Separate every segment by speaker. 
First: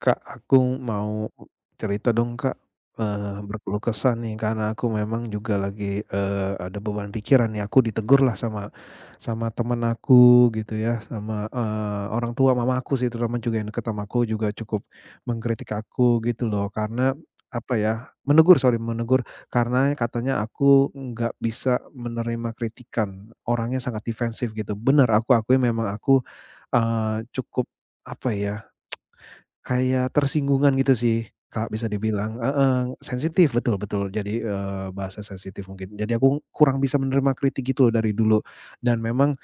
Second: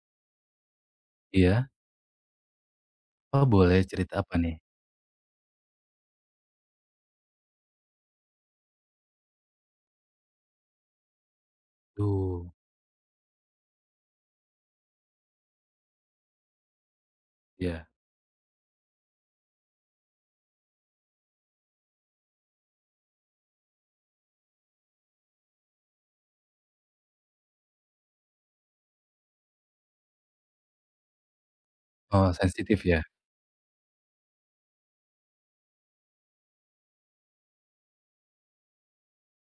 Speaker 1: Kak, aku mau
Speaker 2: Iya?
Speaker 1: cerita dong Kak,
Speaker 2: Oh boleh,
Speaker 1: berkeluh kesah
Speaker 2: cerita apa
Speaker 1: nih
Speaker 2: nih?
Speaker 1: karena aku memang juga lagi, ada beban pikiran nih, aku ditegur lah sama sama temen aku gitu ya, sama, orang
Speaker 2: Duh,
Speaker 1: tua mama aku sih terutama juga yang deket sama aku juga cukup mengkritik aku gitu loh karena, apa
Speaker 2: iya.
Speaker 1: ya, menegur sorry menegur karena katanya aku nggak bisa menerima kritikan, orangnya sangat defensif gitu. Bener aku akui memang aku, cukup, apa ya, kayak tersinggungan gitu sih, Kak, bisa
Speaker 2: Oh
Speaker 1: dibilang
Speaker 2: sensitif
Speaker 1: heeh,
Speaker 2: ya?
Speaker 1: sensitif, betul betul. Jadi, bahasa sensitif mungkin. Jadi aku kurang bisa menerima kritik gitu loh dari dulu, dan memang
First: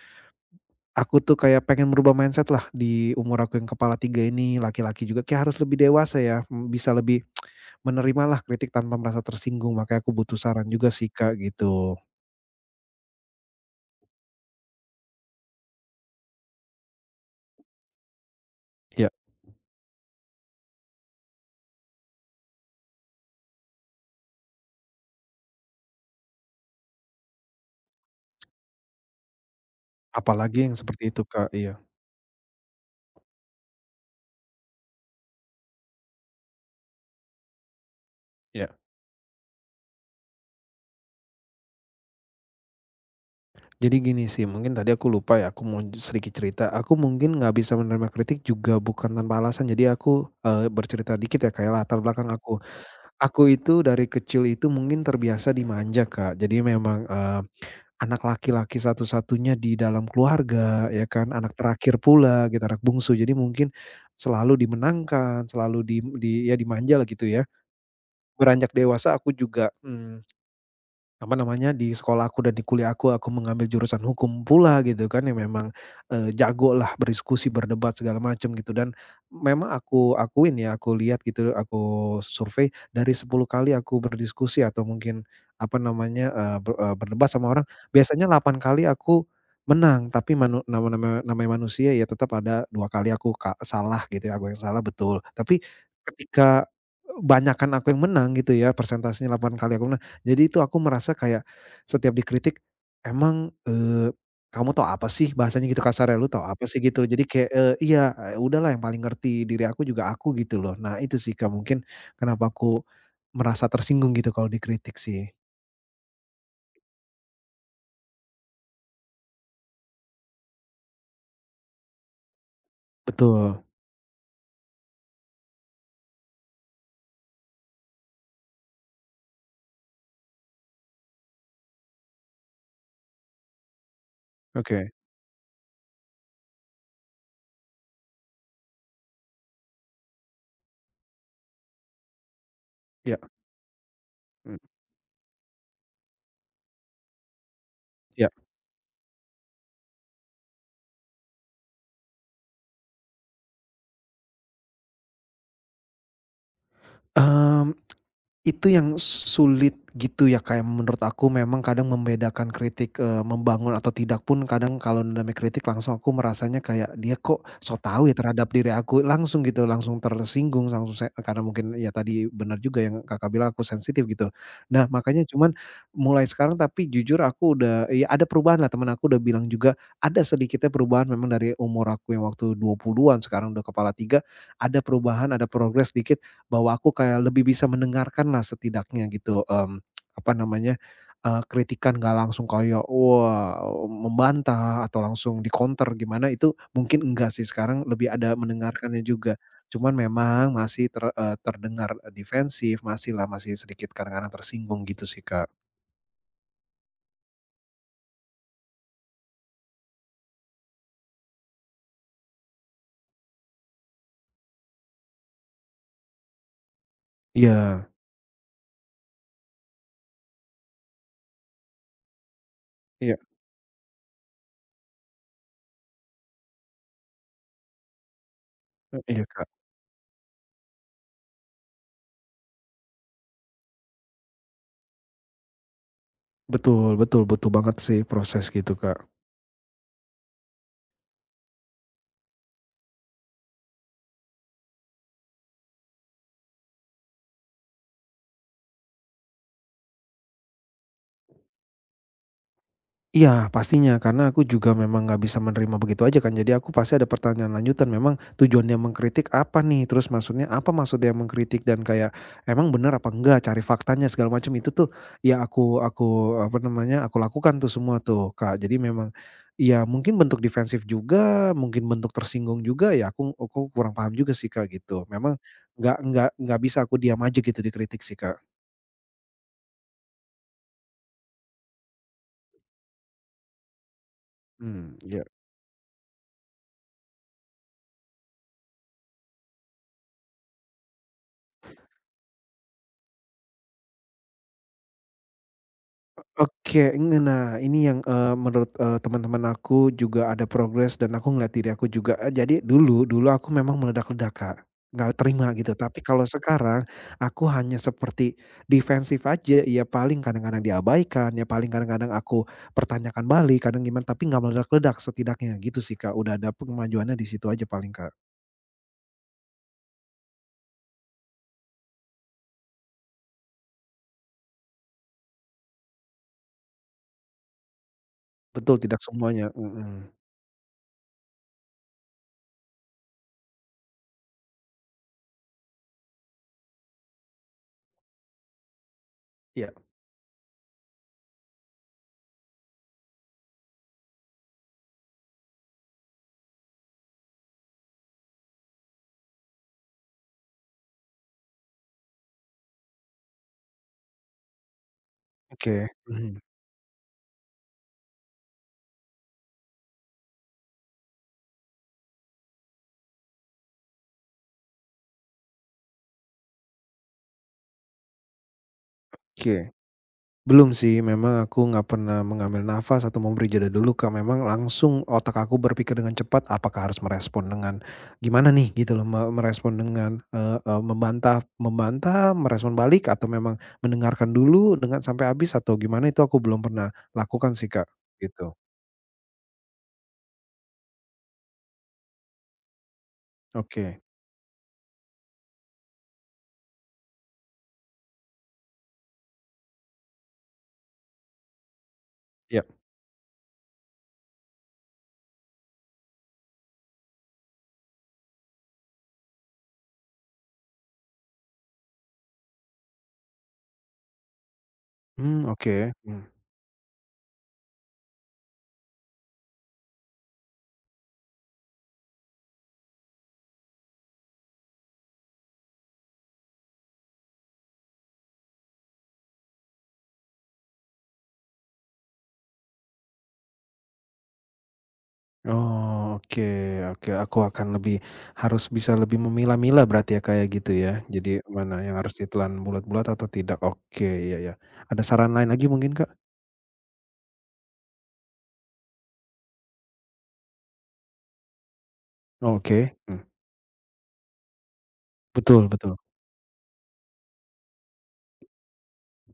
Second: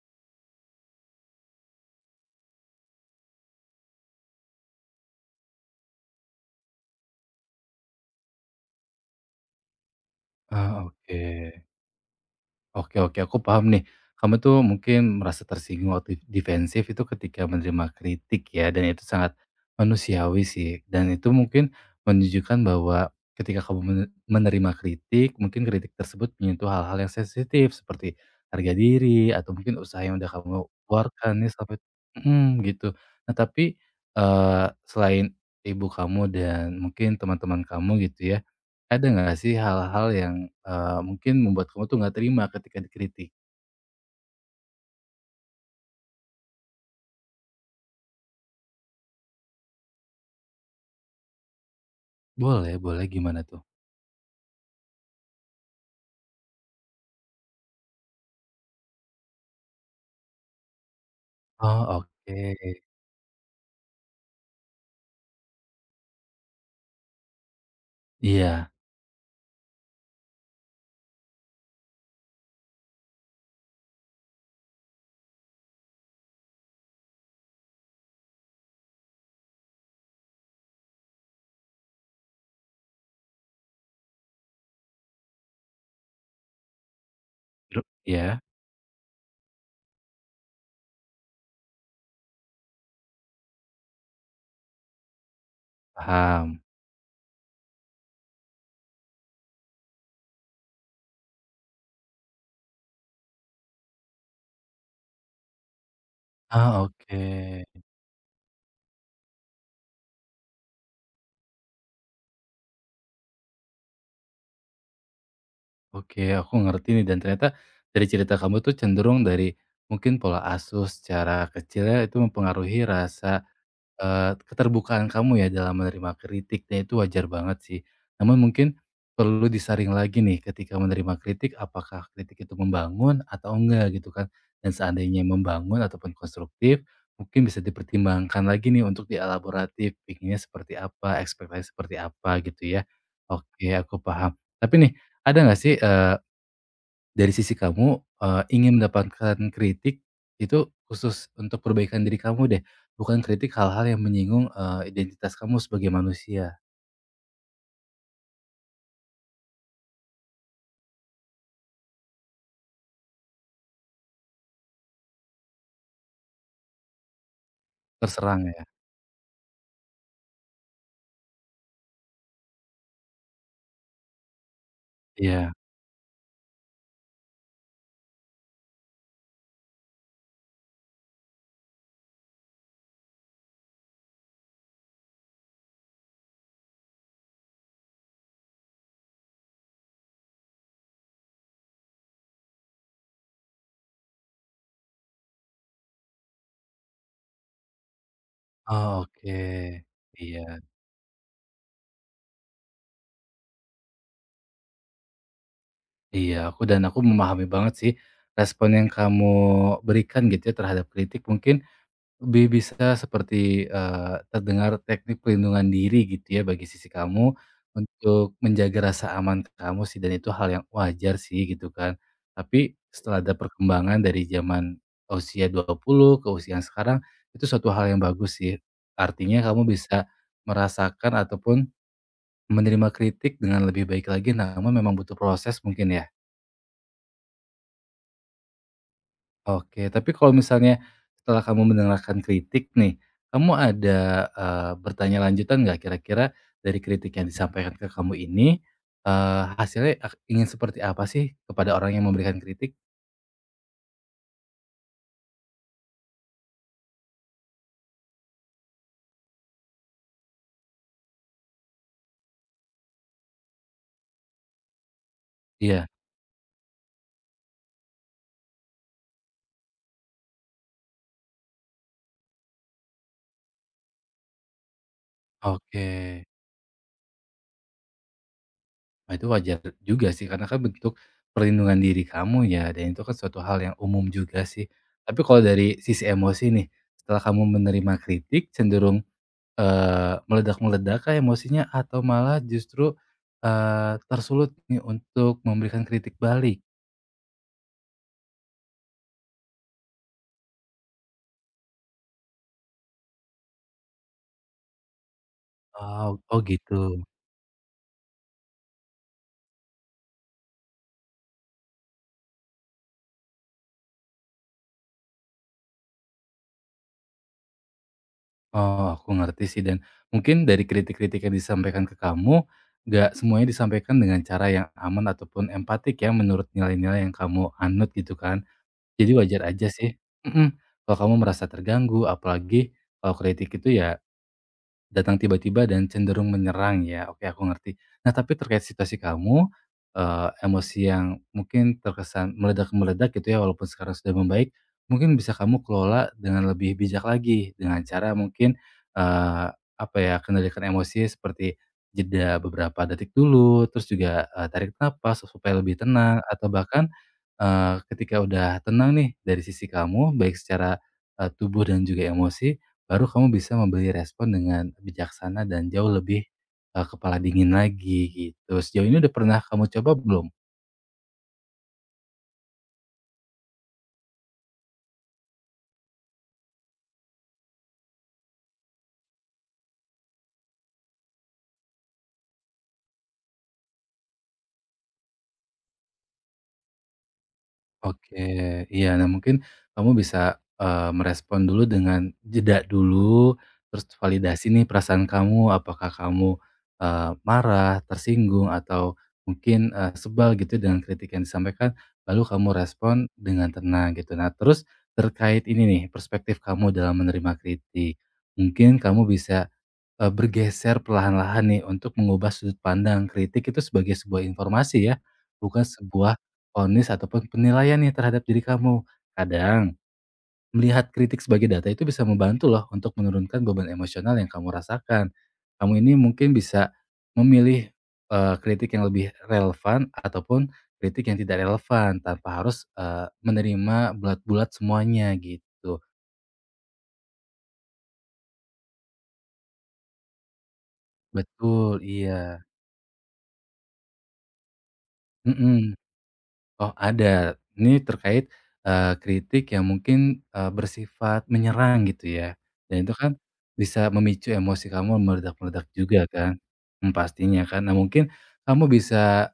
Speaker 1: aku tuh kayak pengen merubah mindset lah di umur aku yang kepala 3 ini, laki-laki juga kayak harus lebih dewasa ya, bisa lebih menerimalah kritik tanpa merasa tersinggung, makanya aku butuh saran
Speaker 2: Ah
Speaker 1: juga sih,
Speaker 2: oke.
Speaker 1: Kak, gitu.
Speaker 2: Oke, aku paham nih. Kamu tuh mungkin merasa tersinggung atau defensif itu ketika menerima kritik ya, dan itu
Speaker 1: Ya,
Speaker 2: sangat manusiawi sih. Dan itu mungkin menunjukkan bahwa ketika kamu menerima kritik, mungkin kritik tersebut menyentuh hal-hal yang sensitif seperti harga diri atau mungkin usaha yang udah kamu
Speaker 1: apalagi yang seperti itu,
Speaker 2: keluarkan
Speaker 1: Kak,
Speaker 2: nih
Speaker 1: iya,
Speaker 2: sampai Mm, gitu. Nah, tapi selain ibu kamu dan mungkin teman-teman kamu gitu ya,
Speaker 1: iya.
Speaker 2: ada nggak sih hal-hal yang, mungkin membuat kamu tuh nggak terima ketika dikritik?
Speaker 1: Jadi gini sih, mungkin tadi aku lupa ya, sedikit cerita. Aku mungkin nggak bisa menerima kritik juga bukan tanpa alasan. Jadi aku, bercerita dikit ya, kayak latar belakang aku.
Speaker 2: Boleh boleh, gimana
Speaker 1: Aku
Speaker 2: tuh?
Speaker 1: itu dari kecil itu mungkin terbiasa dimanja, Kak. Jadi memang, anak laki-laki satu-satunya di dalam keluarga, ya kan, anak
Speaker 2: Oh,
Speaker 1: terakhir
Speaker 2: oke.
Speaker 1: pula gitu, anak bungsu. Jadi mungkin selalu dimenangkan, selalu di ya dimanja lah gitu ya.
Speaker 2: Iya,
Speaker 1: Beranjak dewasa aku juga, apa namanya, di sekolah aku dan di kuliah aku mengambil jurusan hukum pula gitu kan, yang memang, jago lah berdiskusi, berdebat segala macam gitu dan memang aku akuin ya, aku lihat gitu, aku survei dari 10 kali aku berdiskusi atau mungkin apa namanya, berdebat sama orang,
Speaker 2: dru
Speaker 1: biasanya
Speaker 2: iya,
Speaker 1: 8 kali aku menang, tapi manu nama nama namanya manusia ya tetap ada 2 kali aku salah gitu ya, aku yang salah betul. Tapi
Speaker 2: paham.
Speaker 1: ketika, banyakkan aku yang menang gitu ya, persentasenya 8 kali aku menang jadi itu aku merasa kayak setiap dikritik, "Emang, eee, kamu tahu apa sih?" Bahasanya gitu kasarnya, "Lu tahu apa sih?"
Speaker 2: Ah,
Speaker 1: Gitu. Jadi kayak,
Speaker 2: oke.
Speaker 1: iya, udahlah yang paling ngerti diri aku juga aku gitu loh. Nah itu sih Kak mungkin kenapa aku merasa tersinggung gitu kalau dikritik sih.
Speaker 2: Oke, aku ngerti nih dan ternyata dari cerita kamu tuh cenderung dari mungkin pola asuh secara kecilnya itu mempengaruhi rasa
Speaker 1: Betul.
Speaker 2: Keterbukaan kamu ya dalam menerima kritiknya itu wajar banget sih. Namun mungkin perlu disaring lagi nih ketika menerima kritik, apakah kritik itu membangun atau enggak gitu kan. Dan
Speaker 1: Oke.
Speaker 2: seandainya membangun ataupun konstruktif, mungkin bisa dipertimbangkan lagi nih untuk dielaboratif, pikirnya seperti apa, ekspektasi seperti apa gitu ya.
Speaker 1: Iya.
Speaker 2: Oke, aku paham.
Speaker 1: Mmm.
Speaker 2: Tapi nih, ada nggak sih, dari sisi kamu,
Speaker 1: Iya.
Speaker 2: ingin mendapatkan kritik itu khusus untuk perbaikan diri kamu deh, bukan kritik hal-hal yang menyinggung, identitas kamu sebagai manusia,
Speaker 1: Mmm. Itu yang sulit gitu ya, kayak menurut aku memang kadang membedakan kritik, membangun atau tidak pun kadang kalau namanya kritik langsung aku merasanya kayak, "Dia kok so tahu ya
Speaker 2: terserang
Speaker 1: terhadap
Speaker 2: ya?
Speaker 1: diri aku?" Langsung gitu, langsung tersinggung, langsung se karena mungkin ya tadi benar juga yang Kakak bilang aku sensitif gitu. Nah makanya
Speaker 2: Iya.
Speaker 1: cuman mulai sekarang tapi jujur aku udah ya ada perubahan lah, teman aku udah bilang juga, ada sedikitnya perubahan memang dari umur aku yang waktu 20-an sekarang udah kepala 3 ada perubahan, ada progres dikit bahwa aku kayak lebih bisa mendengarkan lah setidaknya gitu, apa namanya, kritikan gak langsung kayak, wah, membantah atau langsung di-counter gimana itu mungkin enggak sih, sekarang lebih ada mendengarkannya
Speaker 2: Oh, oke.
Speaker 1: juga. Cuman
Speaker 2: Iya
Speaker 1: memang masih terdengar defensif, masih lah masih sedikit kadang-kadang tersinggung gitu sih, Kak.
Speaker 2: iya, aku memahami banget sih respon yang kamu berikan gitu ya terhadap kritik mungkin lebih bisa seperti, terdengar teknik pelindungan diri gitu ya bagi sisi kamu,
Speaker 1: Iya
Speaker 2: untuk menjaga rasa aman kamu sih dan itu hal yang wajar sih gitu kan. Tapi
Speaker 1: iya,
Speaker 2: setelah ada perkembangan dari zaman usia 20 ke usia yang sekarang, itu suatu hal yang bagus sih.
Speaker 1: e iya,
Speaker 2: Artinya
Speaker 1: Kak.
Speaker 2: kamu bisa merasakan ataupun menerima kritik dengan lebih baik lagi, namun memang butuh proses mungkin ya?
Speaker 1: Betul betul betul banget sih proses gitu, Kak.
Speaker 2: Oke, tapi kalau misalnya setelah kamu mendengarkan kritik nih, kamu ada, bertanya lanjutan nggak kira-kira dari kritik yang disampaikan ke kamu ini, hasilnya ingin seperti apa sih kepada orang yang memberikan kritik?
Speaker 1: Iya pastinya, karena aku juga memang nggak bisa menerima begitu aja kan. Jadi aku pasti ada pertanyaan lanjutan, memang tujuan dia mengkritik apa nih? Terus maksudnya apa maksudnya mengkritik dan kayak emang benar apa enggak, cari faktanya segala macam itu tuh ya aku
Speaker 2: Iya,
Speaker 1: aku apa namanya, aku lakukan tuh semua tuh, Kak. Jadi memang ya mungkin bentuk defensif juga, mungkin bentuk tersinggung juga ya aku kurang paham juga sih, Kak, gitu. Memang
Speaker 2: oke.
Speaker 1: nggak bisa aku diam aja gitu dikritik sih, Kak.
Speaker 2: Nah, itu wajar juga sih karena kan bentuk perlindungan diri kamu ya dan itu kan suatu hal yang umum juga sih.
Speaker 1: Hmm,
Speaker 2: Tapi
Speaker 1: ya.
Speaker 2: kalau dari sisi emosi nih, setelah kamu menerima kritik cenderung meledak-meledak kah emosinya atau malah justru, tersulut nih untuk memberikan kritik balik?
Speaker 1: Oke, nge Nah ini yang, menurut, teman-teman aku juga ada progres dan aku ngelihat diri aku juga, jadi dulu dulu aku memang meledak-ledak, Kak, nggak terima gitu. Tapi
Speaker 2: Oh
Speaker 1: kalau
Speaker 2: oh gitu.
Speaker 1: sekarang aku hanya seperti defensif aja, ya paling kadang-kadang diabaikan, ya paling kadang-kadang aku pertanyakan balik, kadang gimana, tapi nggak meledak-ledak setidaknya gitu sih, Kak. Udah ada kemajuannya di situ aja paling, Kak.
Speaker 2: Oh, aku ngerti sih dan mungkin dari kritik-kritik yang disampaikan ke kamu, nggak semuanya disampaikan dengan cara yang aman ataupun empatik ya menurut nilai-nilai yang kamu anut gitu kan.
Speaker 1: Betul, tidak
Speaker 2: Jadi wajar
Speaker 1: semuanya
Speaker 2: aja sih
Speaker 1: mhm,
Speaker 2: mhm, kalau kamu merasa terganggu apalagi kalau kritik itu ya datang tiba-tiba dan cenderung menyerang ya, oke aku ngerti. Nah tapi terkait situasi kamu,
Speaker 1: iya.
Speaker 2: emosi yang mungkin terkesan meledak-meledak gitu ya walaupun sekarang sudah membaik, mungkin bisa kamu kelola dengan lebih bijak lagi, dengan cara mungkin, eee, apa ya, kendalikan emosi seperti jeda beberapa detik dulu, terus juga, tarik napas supaya
Speaker 1: Oke,
Speaker 2: lebih tenang
Speaker 1: mhm,
Speaker 2: atau bahkan, ketika udah tenang nih dari sisi kamu baik secara, tubuh dan juga emosi, baru kamu bisa memberi respon dengan bijaksana dan jauh lebih, kepala dingin lagi gitu. Sejauh ini udah pernah
Speaker 1: oke.
Speaker 2: kamu coba belum?
Speaker 1: Belum sih, memang aku nggak pernah mengambil nafas atau memberi jeda dulu, Kak. Memang langsung otak aku berpikir dengan cepat, apakah harus merespon dengan gimana nih gitu loh, merespon dengan, eee eee, membantah membantah, merespon balik, atau memang mendengarkan dulu dengan sampai habis atau gimana itu aku belum pernah lakukan sih, Kak, gitu.
Speaker 2: Oke, iya. Nah mungkin kamu bisa, merespon dulu dengan jeda dulu, terus
Speaker 1: Oke,
Speaker 2: validasi nih perasaan kamu, apakah kamu, marah, tersinggung, atau mungkin, sebal gitu dengan kritik yang disampaikan, lalu kamu
Speaker 1: ya.
Speaker 2: respon dengan tenang gitu. Nah terus terkait ini nih, perspektif kamu dalam menerima kritik. Mungkin kamu bisa bergeser perlahan-lahan nih untuk mengubah sudut pandang kritik itu sebagai sebuah informasi ya,
Speaker 1: Mmm,
Speaker 2: bukan
Speaker 1: oke.
Speaker 2: sebuah
Speaker 1: Mhm.
Speaker 2: vonis ataupun penilaian nih terhadap diri kamu. Kadang, melihat kritik sebagai data itu bisa membantu loh untuk menurunkan beban emosional yang kamu rasakan. Kamu ini mungkin bisa memilih, kritik yang lebih relevan ataupun kritik yang tidak relevan tanpa harus, menerima bulat-bulat semuanya gitu.
Speaker 1: Oh, oke oke, aku akan lebih harus bisa lebih memilah-milah berarti ya, kayak gitu ya. Jadi mana
Speaker 2: Betul,
Speaker 1: yang harus
Speaker 2: iya,
Speaker 1: ditelan bulat-bulat atau tidak. Oke, iya ya. Ada saran lain lagi
Speaker 2: mhm.
Speaker 1: mungkin, Kak?
Speaker 2: Oh ada. Ini terkait, kritik yang mungkin, bersifat menyerang gitu ya. Dan itu
Speaker 1: Oke,
Speaker 2: kan
Speaker 1: mmm,
Speaker 2: bisa memicu emosi kamu meledak-meledak
Speaker 1: betul betul.
Speaker 2: juga kan. Mmm, pastinya kan. Nah mungkin kamu bisa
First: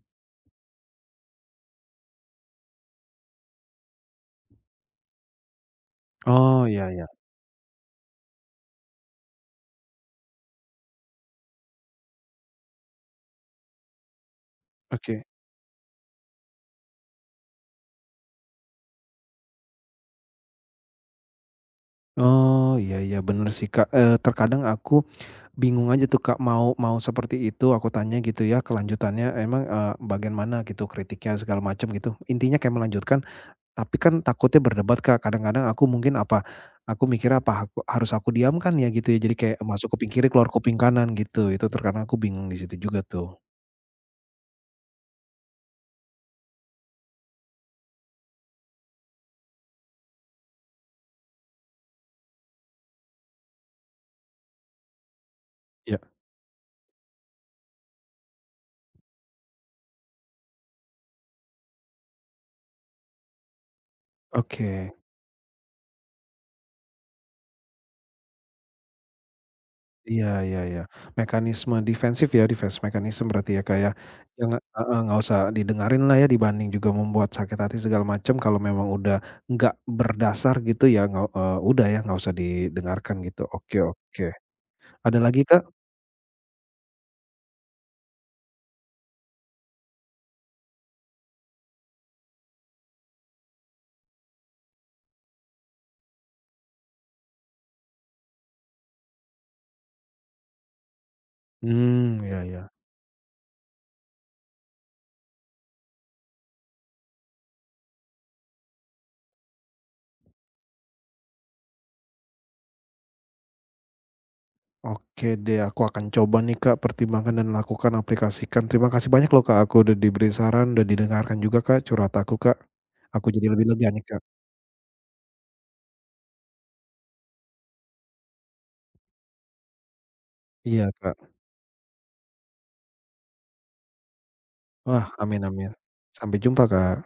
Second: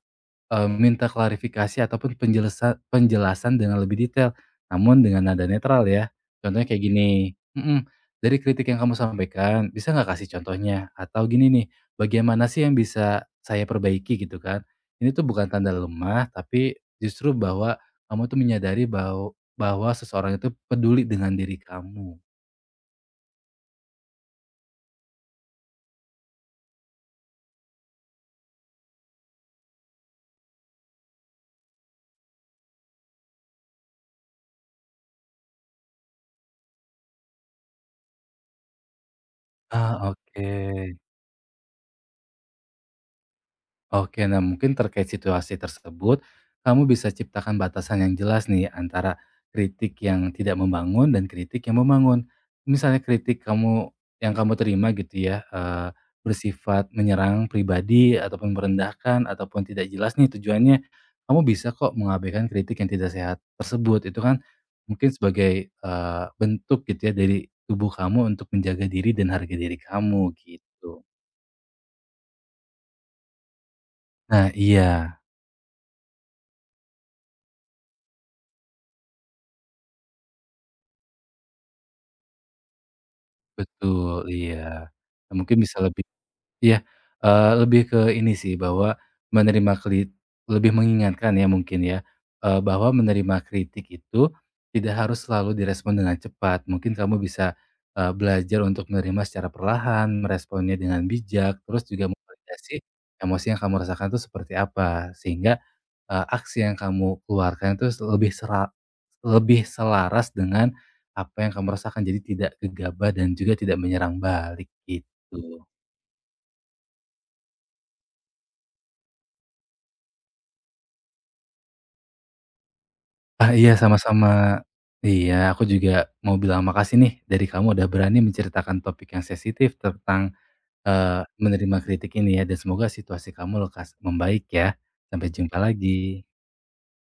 Speaker 2: Minta klarifikasi ataupun penjelasan penjelasan dengan lebih detail, namun dengan nada netral ya.
Speaker 1: Oh,
Speaker 2: Contohnya kayak
Speaker 1: iya iya,
Speaker 2: gini mhm, "Dari kritik yang kamu sampaikan, bisa nggak kasih contohnya?" Atau gini nih, bagaimana sih yang bisa saya perbaiki?" Gitu kan. Ini
Speaker 1: oke.
Speaker 2: tuh bukan tanda lemah, tapi justru bahwa kamu tuh menyadari bahwa bahwa seseorang itu peduli dengan diri kamu.
Speaker 1: Oh, iya iya, bener sih, Kak. Terkadang aku bingung aja tuh, Kak, mau mau seperti itu aku tanya gitu ya kelanjutannya emang, bagian mana gitu kritiknya segala macam gitu. Intinya kayak melanjutkan tapi kan takutnya berdebat, Kak. Kadang-kadang aku mungkin apa, aku mikir apa aku harus aku diamkan ya gitu ya, jadi kayak masuk
Speaker 2: Ah,
Speaker 1: kuping kiri,
Speaker 2: oke.
Speaker 1: keluar kuping kanan gitu. Itu terkadang aku bingung di situ juga tuh.
Speaker 2: Oke, nah mungkin terkait situasi tersebut, kamu bisa ciptakan batasan yang jelas nih antara kritik yang tidak membangun dan kritik yang membangun. Misalnya kritik kamu yang kamu terima gitu ya,
Speaker 1: Ya,
Speaker 2: bersifat menyerang pribadi ataupun merendahkan ataupun tidak jelas nih tujuannya, kamu bisa kok mengabaikan kritik yang tidak sehat tersebut. Itu kan
Speaker 1: oke.
Speaker 2: mungkin sebagai bentuk gitu ya dari tubuh kamu untuk menjaga diri dan harga diri
Speaker 1: Iya
Speaker 2: kamu
Speaker 1: iya iya.
Speaker 2: gitu.
Speaker 1: Mekanisme defensif ya, defense mechanism berarti ya, Kak, ya.
Speaker 2: Nah,
Speaker 1: Jangan heeh, nggak
Speaker 2: iya.
Speaker 1: usah didengarin lah ya, dibanding juga membuat sakit hati segala macam kalau memang udah nggak berdasar gitu ya, nggak, udah ya nggak usah didengarkan gitu. Oke oke.
Speaker 2: Betul, iya.
Speaker 1: Ada
Speaker 2: Nah,
Speaker 1: lagi,
Speaker 2: mungkin
Speaker 1: Kak?
Speaker 2: bisa lebih iya, lebih ke ini sih, bahwa menerima lebih mengingatkan ya mungkin ya, bahwa menerima kritik itu tidak harus selalu direspon dengan cepat. Mungkin kamu bisa, belajar untuk menerima secara perlahan, meresponnya dengan bijak, terus juga
Speaker 1: Mmm, iya iya.
Speaker 2: memvalidasi emosi yang kamu rasakan itu seperti apa. Sehingga aksi yang kamu keluarkan itu lebih selaras dengan apa yang kamu rasakan, jadi tidak gegabah dan juga tidak menyerang balik,
Speaker 1: Oke deh,
Speaker 2: gitu.
Speaker 1: aku akan coba nih Kak, pertimbangkan dan lakukan aplikasikan. Terima kasih banyak loh Kak, aku udah diberi saran, udah didengarkan juga Kak, curhat aku Kak. Aku jadi
Speaker 2: Ah,
Speaker 1: lebih
Speaker 2: iya,
Speaker 1: lega nih Kak.
Speaker 2: sama-sama. Iya, aku juga mau bilang makasih nih dari kamu udah berani menceritakan topik yang sensitif tentang,
Speaker 1: Iya Kak.
Speaker 2: menerima kritik ini ya, dan semoga situasi kamu lekas membaik ya.
Speaker 1: Wah,
Speaker 2: Sampai
Speaker 1: amin
Speaker 2: jumpa
Speaker 1: amin.
Speaker 2: lagi.
Speaker 1: Sampai jumpa Kak.